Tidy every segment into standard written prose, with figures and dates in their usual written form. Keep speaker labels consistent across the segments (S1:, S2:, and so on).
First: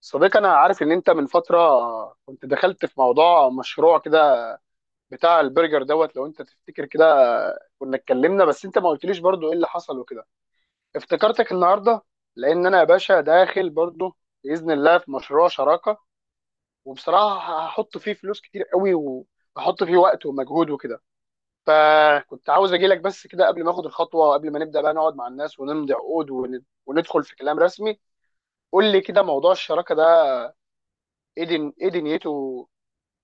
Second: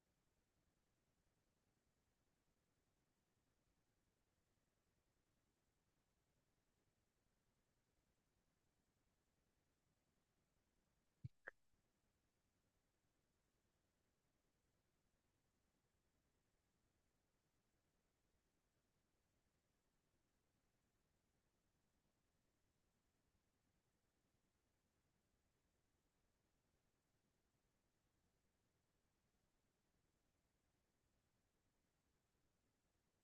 S1: صديقي انا عارف ان انت من فتره كنت دخلت في موضوع مشروع كده بتاع البرجر دوت. لو انت تفتكر كده كنا اتكلمنا، بس انت ما قلتليش برضو ايه اللي حصل وكده. افتكرتك النهارده لان انا يا باشا داخل برضو باذن الله في مشروع شراكه، وبصراحه هحط فيه فلوس كتير قوي وهحط فيه وقت ومجهود وكده. فكنت عاوز اجي لك بس كده قبل ما اخد الخطوه وقبل ما نبدا بقى نقعد مع الناس ونمضي عقود وندخل في كلام رسمي. قول لي كده موضوع الشراكه ده ايه دنيته؟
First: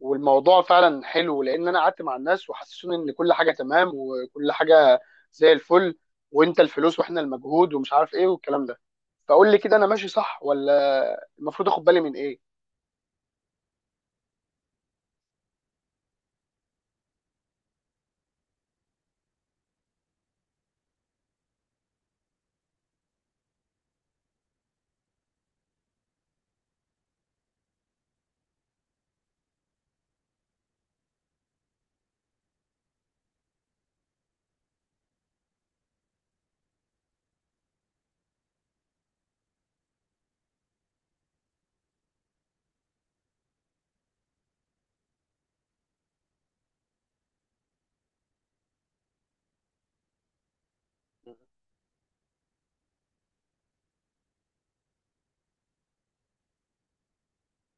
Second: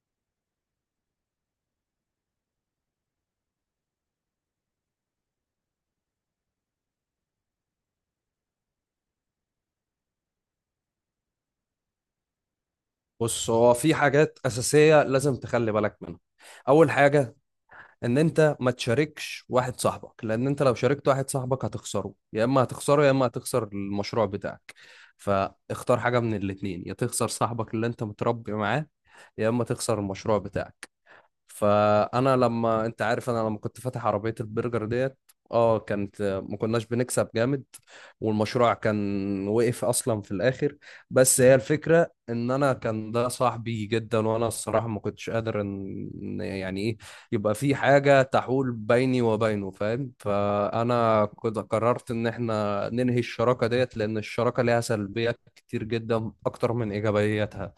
S1: والموضوع فعلا حلو، لان انا قعدت مع الناس وحسسوني ان كل حاجه تمام وكل حاجه زي الفل، وانت الفلوس واحنا المجهود ومش عارف ايه والكلام ده. فقول لي كده، انا ماشي صح ولا المفروض اخد بالي من ايه؟
S2: بص، هو في حاجات أساسية لازم تخلي بالك منها. أول حاجة، إن أنت ما تشاركش واحد صاحبك، لأن أنت لو شاركت واحد صاحبك هتخسره، يا إما هتخسره يا إما هتخسر المشروع بتاعك. فاختار حاجة من الاتنين، يا تخسر صاحبك اللي أنت متربي معاه يا إما تخسر المشروع بتاعك. فانا لما انت عارف انا لما كنت فاتح عربيه البرجر ديت، اه كانت ما كناش بنكسب جامد، والمشروع كان وقف اصلا في الاخر. بس هي الفكره ان انا كان ده صاحبي جدا، وانا الصراحه ما كنتش قادر إن يعني ايه يبقى في حاجه تحول بيني وبينه، فاهم؟ فانا كنت قررت ان احنا ننهي الشراكه ديت، لان الشراكه ليها سلبيات كتير جدا اكتر من ايجابياتها.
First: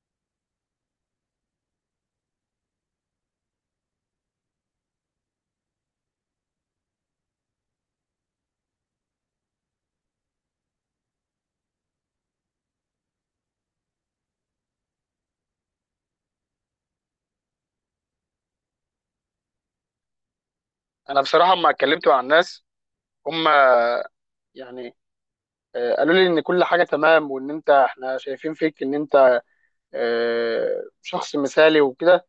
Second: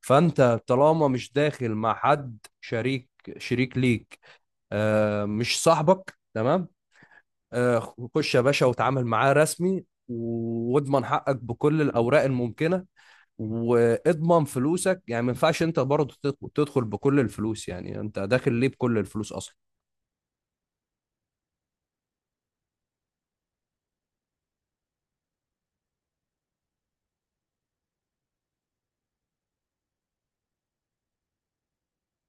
S2: فانت طالما مش داخل مع حد شريك ليك، آه، مش صاحبك، تمام؟ آه، خش يا باشا وتعامل معاه رسمي، واضمن حقك بكل الاوراق الممكنه، واضمن فلوسك. يعني ما ينفعش انت برضه تدخل بكل الفلوس. يعني انت داخل ليه بكل الفلوس اصلا؟
S1: انا بصراحه لما اتكلمت مع الناس هم يعني قالوا لي ان كل حاجه تمام، وان انت احنا شايفين فيك ان انت شخص مثالي وكده.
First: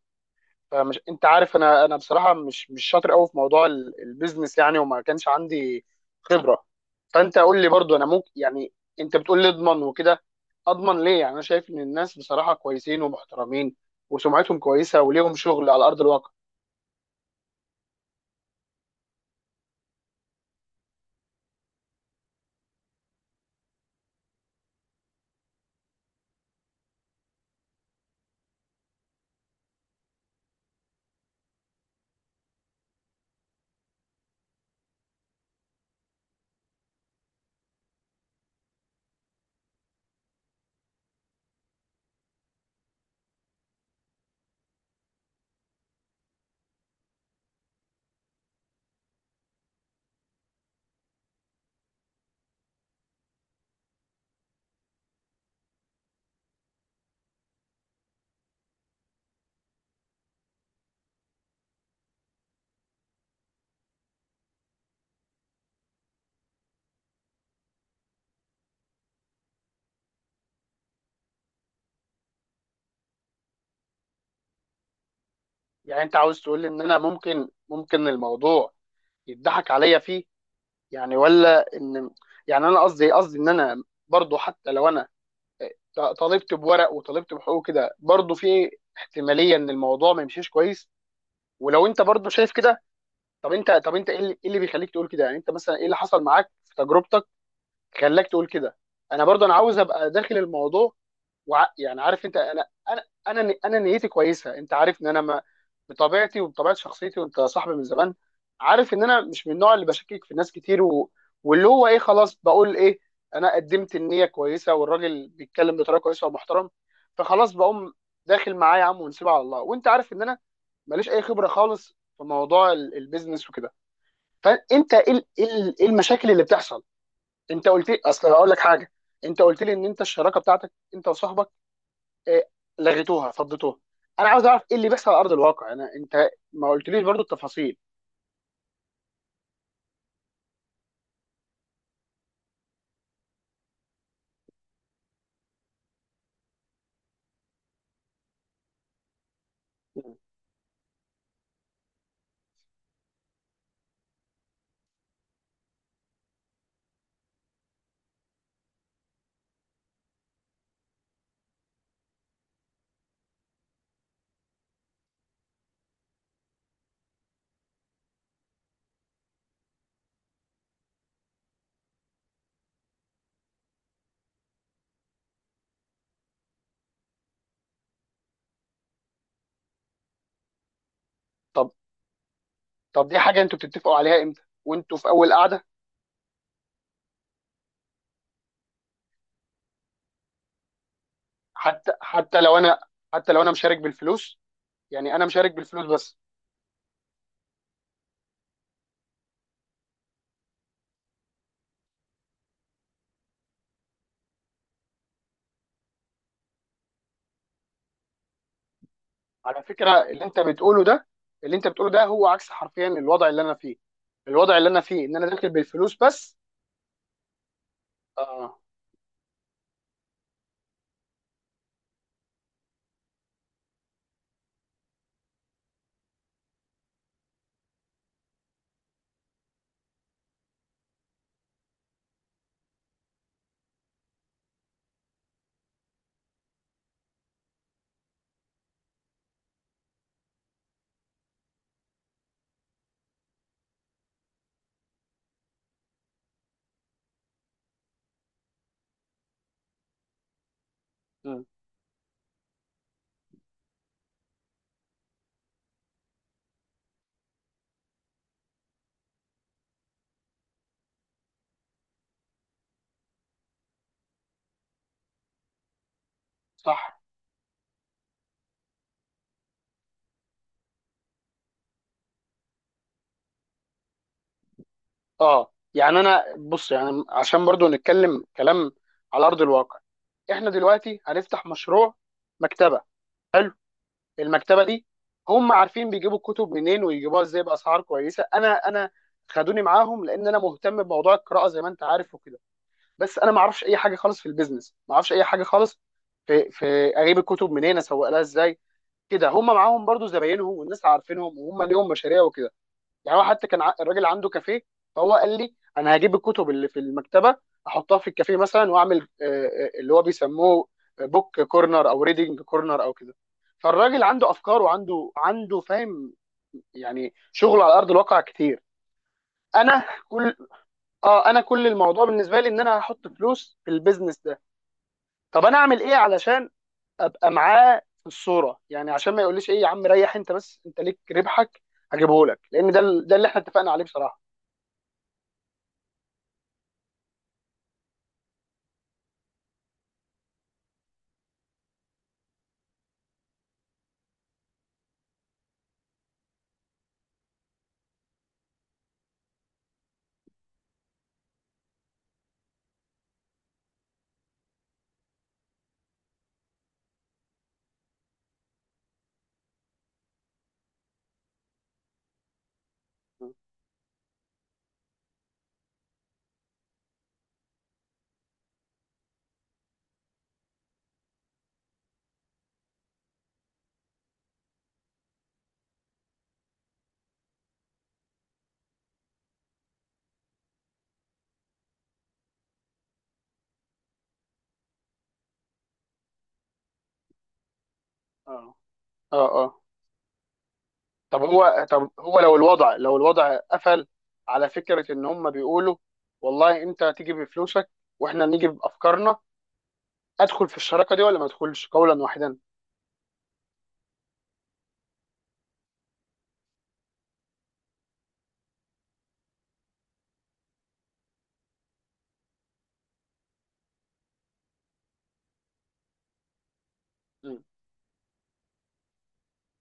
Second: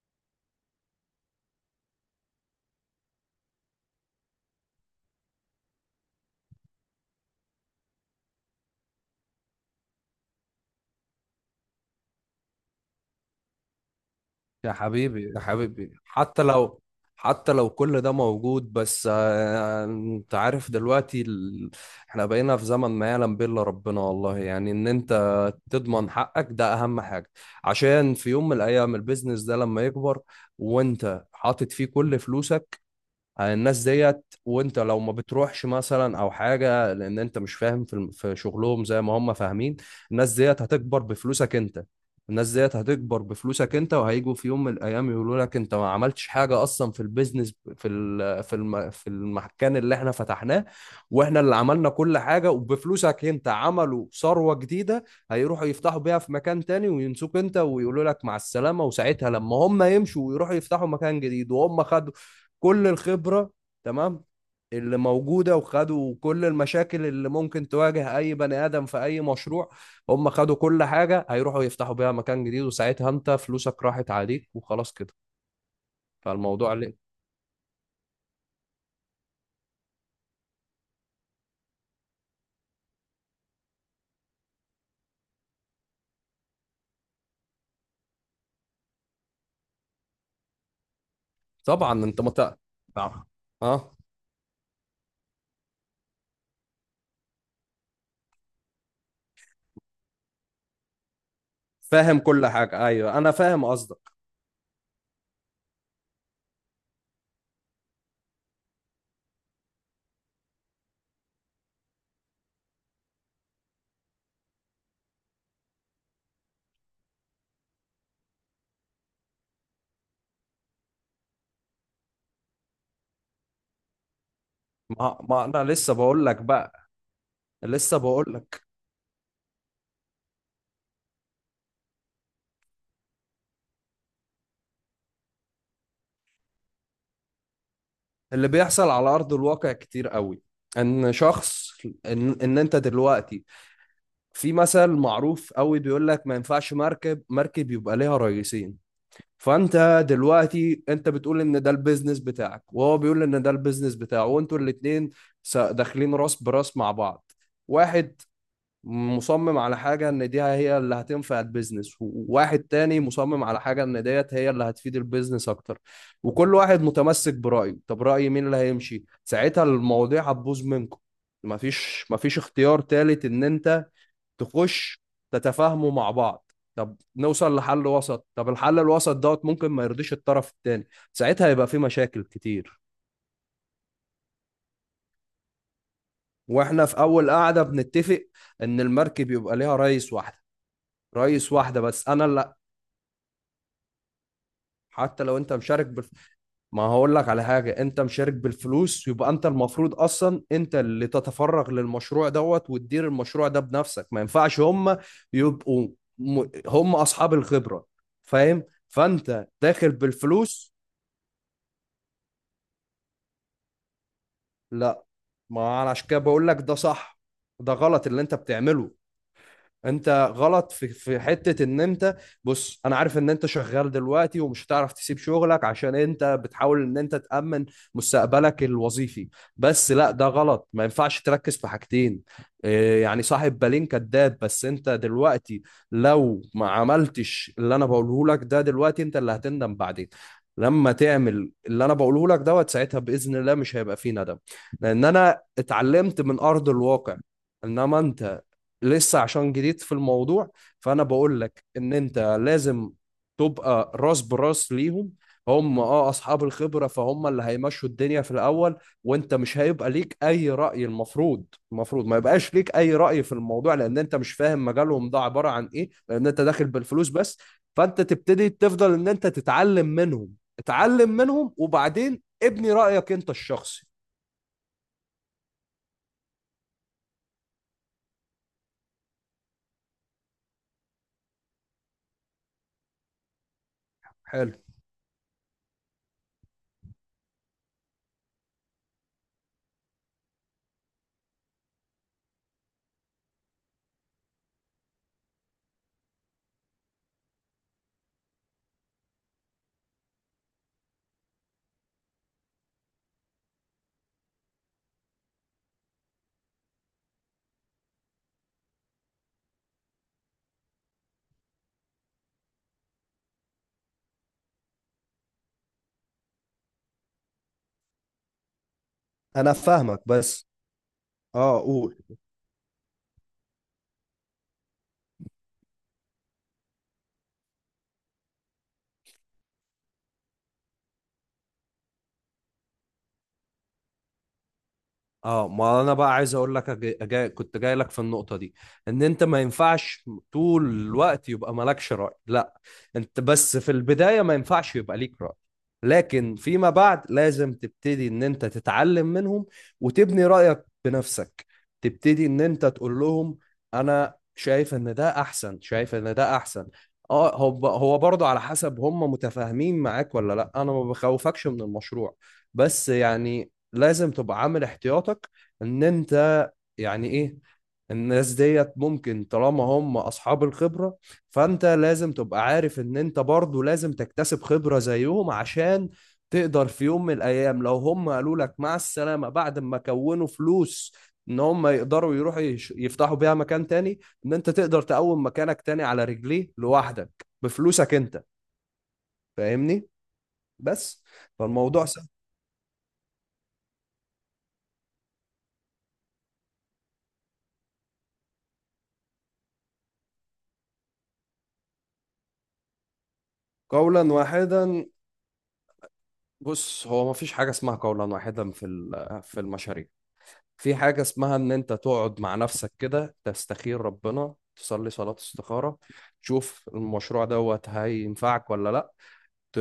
S1: فمش انت عارف انا، انا بصراحه مش شاطر قوي في موضوع البيزنس يعني، وما كانش عندي خبره. فانت قول لي برضو، انا ممكن يعني انت بتقول لي اضمن وكده، اضمن ليه؟ يعني انا شايف ان الناس بصراحه كويسين ومحترمين وسمعتهم
S2: يا
S1: كويسه
S2: حبيبي
S1: وليهم
S2: يا
S1: شغل على
S2: حبيبي،
S1: ارض الواقع.
S2: حتى لو حتى لو كل ده موجود، بس آه، انت عارف دلوقتي احنا بقينا في زمن ما يعلم به الا ربنا، والله. يعني ان انت تضمن حقك ده اهم حاجة، عشان في يوم من الايام البيزنس ده لما يكبر وانت حاطط فيه كل فلوسك على الناس ديت، وانت لو ما بتروحش مثلا او حاجه لان انت مش فاهم في في شغلهم زي ما هم فاهمين، الناس ديت هتكبر بفلوسك انت. الناس ديت هتكبر بفلوسك انت وهيجوا في يوم من الايام يقولوا لك انت ما عملتش حاجه اصلا في البيزنس، في في في المكان اللي احنا فتحناه، واحنا اللي عملنا كل حاجه، وبفلوسك انت عملوا ثروه جديده. هيروحوا يفتحوا بيها في مكان تاني وينسوك انت ويقولوا لك مع السلامه. وساعتها لما هم يمشوا ويروحوا يفتحوا مكان جديد وهم خدوا كل الخبرة، تمام، اللي موجودة، وخدوا كل المشاكل اللي ممكن تواجه أي بني آدم في أي مشروع، هم خدوا كل حاجة، هيروحوا يفتحوا بيها مكان جديد، وساعتها أنت فلوسك راحت عليك وخلاص كده.
S1: يعني انت عاوز تقول لي
S2: فالموضوع
S1: ان
S2: ليه؟
S1: انا ممكن الموضوع يضحك عليا فيه يعني؟ ولا ان يعني انا قصدي ان انا برضو، حتى لو انا طالبت بورق وطالبت بحقوق كده، برضو في احتماليه ان الموضوع ما يمشيش كويس، ولو انت
S2: طبعا أنت
S1: برضو شايف كده.
S2: نعم.
S1: طب انت طب
S2: أه،
S1: انت ايه اللي بيخليك تقول كده؟ يعني انت مثلا ايه اللي حصل معاك في تجربتك خلاك تقول كده؟ انا برضو انا عاوز ابقى داخل الموضوع، وع يعني
S2: فاهم
S1: عارف انت،
S2: كل
S1: انا
S2: حاجة،
S1: انا
S2: أيوه، أنا
S1: انا
S2: فاهم
S1: انا نيتي
S2: قصدك.
S1: كويسه، انت عارف ان انا ما بطبيعتي وبطبيعه شخصيتي، وانت صاحبي من زمان، عارف ان انا مش من النوع اللي بشكك في ناس كتير و... واللي هو ايه، خلاص بقول ايه، انا قدمت النيه كويسه والراجل بيتكلم بطريقه كويسه ومحترم، فخلاص بقوم داخل معاه يا عم ونسيبها على الله. وانت عارف ان انا ماليش اي خبره خالص في موضوع البيزنس وكده. فانت ايه
S2: ما...
S1: ال- ايه
S2: ما أنا
S1: ال- إيه
S2: لسه بقول
S1: المشاكل
S2: لك
S1: اللي بتحصل؟
S2: بقى،
S1: انت قلت
S2: لسه
S1: لي،
S2: بقول
S1: اصل هقول لك
S2: لك.
S1: حاجه، انت قلت لي ان انت الشراكه بتاعتك انت وصاحبك إيه، لغيتوها فضيتوها. انا عاوز اعرف ايه اللي بيحصل على ارض الواقع، انا انت ما قلتليش برضو التفاصيل.
S2: اللي بيحصل على أرض الواقع كتير قوي. ان شخص، إن انت دلوقتي، في مثل معروف قوي بيقول لك ما ينفعش مركب يبقى ليها رئيسين. فانت
S1: مم.
S2: دلوقتي انت بتقول ان ده البيزنس بتاعك، وهو بيقول ان ده البيزنس بتاعه، وانتوا الاتنين داخلين راس براس مع بعض. واحد مصمم على حاجة ان دي هي اللي هتنفع البيزنس، وواحد تاني مصمم على حاجة ان ديت هي اللي هتفيد البيزنس اكتر، وكل واحد متمسك برأيه. طب رأي مين اللي هيمشي؟ ساعتها المواضيع هتبوظ منكم. مفيش اختيار تالت، ان انت تخش تتفاهموا مع بعض، طب نوصل لحل وسط، طب الحل الوسط دوت ممكن ما يرضيش الطرف التاني، ساعتها يبقى
S1: طب
S2: في مشاكل كتير.
S1: طب دي حاجه انتوا بتتفقوا عليها امتى؟ وانتوا في اول قعده؟
S2: واحنا في اول قعده بنتفق ان المركب يبقى ليها رئيس واحده، رئيس واحده
S1: حتى
S2: بس، انا
S1: حتى
S2: لا.
S1: لو انا، حتى لو انا مشارك بالفلوس، يعني
S2: حتى
S1: انا
S2: لو انت
S1: مشارك
S2: مشارك
S1: بالفلوس بس.
S2: ما هقول لك على حاجه، انت مشارك بالفلوس يبقى انت المفروض اصلا انت اللي تتفرغ للمشروع دوت وتدير المشروع ده بنفسك. ما ينفعش هم يبقوا هم اصحاب الخبره، فاهم؟ فانت
S1: على
S2: داخل
S1: فكره اللي انت
S2: بالفلوس.
S1: بتقوله ده، اللي انت بتقوله ده هو عكس حرفيا الوضع اللي انا فيه. الوضع اللي انا فيه
S2: لا،
S1: ان انا داخل
S2: ما انا
S1: بالفلوس
S2: عشان كده
S1: بس.
S2: بقول لك ده صح، ده غلط اللي انت
S1: اه.
S2: بتعمله. انت غلط في حته ان انت، بص انا عارف ان انت شغال دلوقتي، ومش هتعرف تسيب شغلك عشان انت بتحاول ان انت تامن مستقبلك الوظيفي، بس لا، ده غلط. ما ينفعش تركز في حاجتين، إيه، يعني صاحب بالين كداب. بس انت دلوقتي لو ما عملتش اللي انا بقوله لك ده دلوقتي، انت اللي هتندم بعدين. لما تعمل اللي انا بقوله لك دوت، ساعتها باذن الله مش هيبقى فيه ندم، لان انا اتعلمت من ارض الواقع. انما انت لسه، عشان جديد في الموضوع، فانا بقول
S1: مم.
S2: لك ان انت لازم تبقى راس براس ليهم. هم اه اصحاب الخبره، فهم اللي هيمشوا الدنيا في الاول، وانت مش هيبقى ليك اي راي. المفروض المفروض ما يبقاش ليك اي راي في الموضوع، لان انت مش فاهم مجالهم ده عباره عن ايه، لان انت داخل
S1: صح.
S2: بالفلوس بس. فانت تبتدي تفضل ان انت تتعلم منهم، اتعلم منهم، وبعدين ابني رايك انت الشخصي.
S1: اه يعني انا بص، يعني عشان برضو نتكلم كلام على ارض الواقع، احنا دلوقتي هنفتح مشروع مكتبه. حلو.
S2: حلو،
S1: المكتبه دي هم عارفين بيجيبوا الكتب منين ويجيبوها ازاي باسعار كويسه. انا خدوني معاهم لان انا مهتم بموضوع القراءه زي ما انت عارف وكده. بس انا ما اعرفش اي حاجه خالص في البيزنس، ما اعرفش اي حاجه خالص في في اجيب الكتب منين، اسوق لها ازاي. كده هم معاهم برضو زباينهم، والناس عارفينهم، وهم ليهم مشاريع وكده. يعني هو حتى الراجل عنده كافيه، فهو قال لي انا هجيب الكتب اللي في المكتبه احطها في الكافيه مثلا واعمل اللي هو بيسموه بوك كورنر او ريدنج كورنر او كده. فالراجل عنده افكار وعنده فاهم يعني شغل على ارض الواقع كتير.
S2: انا
S1: انا
S2: فاهمك،
S1: كل،
S2: بس.
S1: اه انا
S2: اه
S1: كل
S2: قول.
S1: الموضوع بالنسبه لي ان انا هحط فلوس في البيزنس ده. طب انا اعمل ايه علشان ابقى معاه في الصوره؟ يعني عشان ما يقوليش ايه يا عم، ريح انت بس انت ليك ربحك هجيبه لك، لان ده ده اللي احنا اتفقنا عليه بصراحه.
S2: اه، ما انا بقى عايز اقول لك كنت جاي لك في النقطه دي. ان انت ما ينفعش طول الوقت يبقى مالكش راي، لا، انت بس في البداية ما ينفعش يبقى ليك رأي، لكن فيما بعد لازم تبتدي ان انت تتعلم منهم، وتبني رأيك بنفسك، تبتدي ان انت تقول لهم انا شايف ان ده احسن، شايف ان ده احسن. اه، هو هو برضه على حسب هم متفاهمين معاك ولا لا. انا ما بخوفكش من المشروع، بس يعني لازم تبقى عامل احتياطك. ان انت يعني ايه؟ الناس ديت ممكن، طالما هم اصحاب الخبرة، فانت لازم تبقى عارف ان انت برضو لازم تكتسب خبرة زيهم، عشان تقدر في يوم من الايام لو هم قالوا لك مع السلامة بعد ما كونوا فلوس ان هم يقدروا يروحوا يفتحوا بيها مكان تاني، ان انت تقدر تقوم مكانك تاني على رجليه لوحدك بفلوسك انت.
S1: اه. اه. اه
S2: فاهمني؟ بس.
S1: طب هو،
S2: فالموضوع
S1: طب
S2: سهل.
S1: هو لو الوضع، لو الوضع قفل على فكره ان هم بيقولوا والله انت تيجي بفلوسك واحنا نيجي بافكارنا، ادخل في الشراكه دي ولا ما ادخلش قولا واحدا؟
S2: قولا واحدا؟ بص، هو مفيش حاجة اسمها قولا واحدا في في المشاريع. في حاجة اسمها إن أنت تقعد مع نفسك كده، تستخير ربنا، تصلي صلاة استخارة، تشوف المشروع
S1: مم.
S2: دوت هينفعك ولا لأ، ت...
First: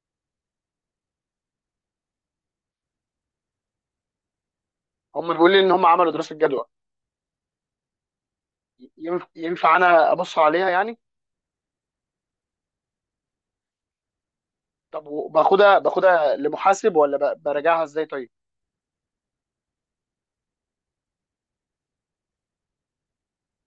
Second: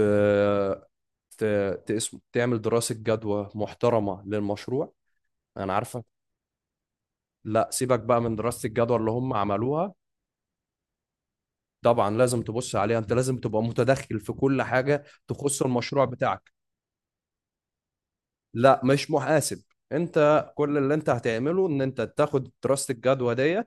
S2: ت... تقسمه، تعمل دراسة جدوى محترمة للمشروع.
S1: هم بيقولوا لي ان
S2: أنا
S1: هم
S2: عارفك،
S1: عملوا دراسه جدوى.
S2: لأ سيبك بقى من دراسة الجدوى اللي هم
S1: ينفع
S2: عملوها.
S1: انا ابص عليها يعني؟
S2: طبعا لازم تبص عليها، أنت لازم تبقى متدخل في كل
S1: طب
S2: حاجة تخص
S1: باخدها
S2: المشروع
S1: باخدها
S2: بتاعك.
S1: لمحاسب، ولا براجعها ازاي طيب؟
S2: لأ، مش محاسب، أنت كل اللي أنت هتعمله إن أنت تاخد دراسة الجدوى دي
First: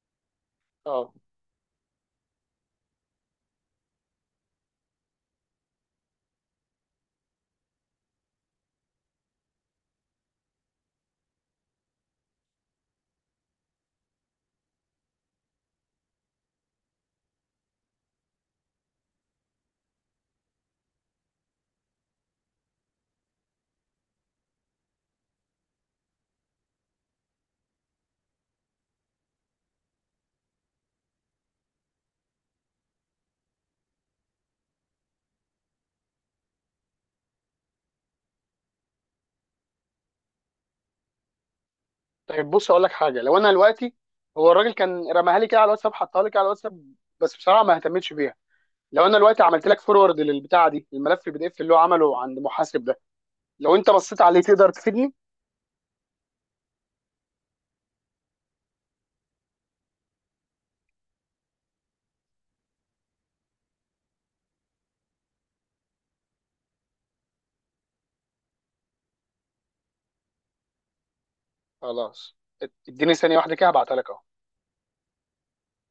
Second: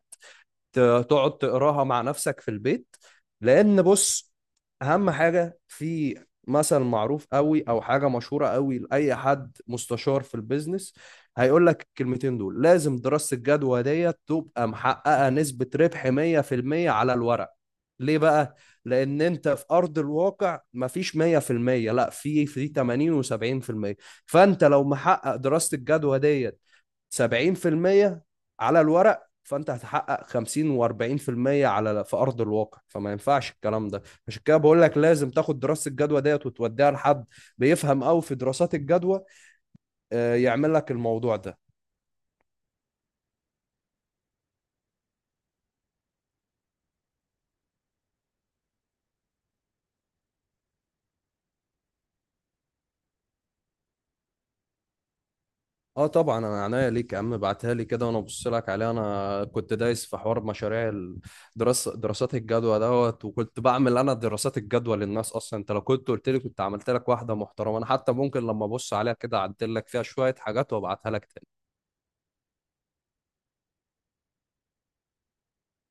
S2: ت-
S1: اه
S2: تقعد تقراها مع نفسك في البيت. لان بص، اهم حاجه في، مثل معروف قوي او حاجه مشهوره قوي لاي حد مستشار في البيزنس، هيقول لك الكلمتين دول، لازم دراسه الجدوى ديت تبقى محققه نسبه ربح 100% على الورق. ليه بقى؟ لان انت في ارض الواقع مفيش 100%، لا، في في 80 و70%. فانت لو محقق دراسه الجدوى دي 70% على الورق، فانت هتحقق 50 و40% على في ارض الواقع، فما ينفعش الكلام ده. عشان كده بقول لك لازم تاخد دراسه الجدوى ديت وتوديها لحد بيفهم قوي في دراسات الجدوى، آه، يعمل لك الموضوع ده.
S1: طيب بص اقول لك حاجه. لو انا دلوقتي، هو الراجل كان رماها لي كده على الواتساب، حطها لي كده على الواتساب، بس بصراحه ما اهتمتش بيها. لو انا دلوقتي عملت لك فورورد للبتاعه دي، الملف PDF اللي هو عمله عند محاسب ده، لو انت بصيت عليه تقدر تفيدني؟
S2: اه طبعا، انا عناية ليك يا عم، ابعتها لي كده وانا ابص لك عليها. انا كنت دايس في حوار مشاريع، الدراسه، دراسات الجدوى دوت، وكنت بعمل انا دراسات الجدوى للناس اصلا. انت لو كنت قلت لي كنت عملت لك واحده محترمه. انا حتى ممكن لما ابص عليها كده اعدل لك فيها شويه حاجات وابعتها لك.
S1: خلاص، اديني ثانيه واحده كده هبعتها لك.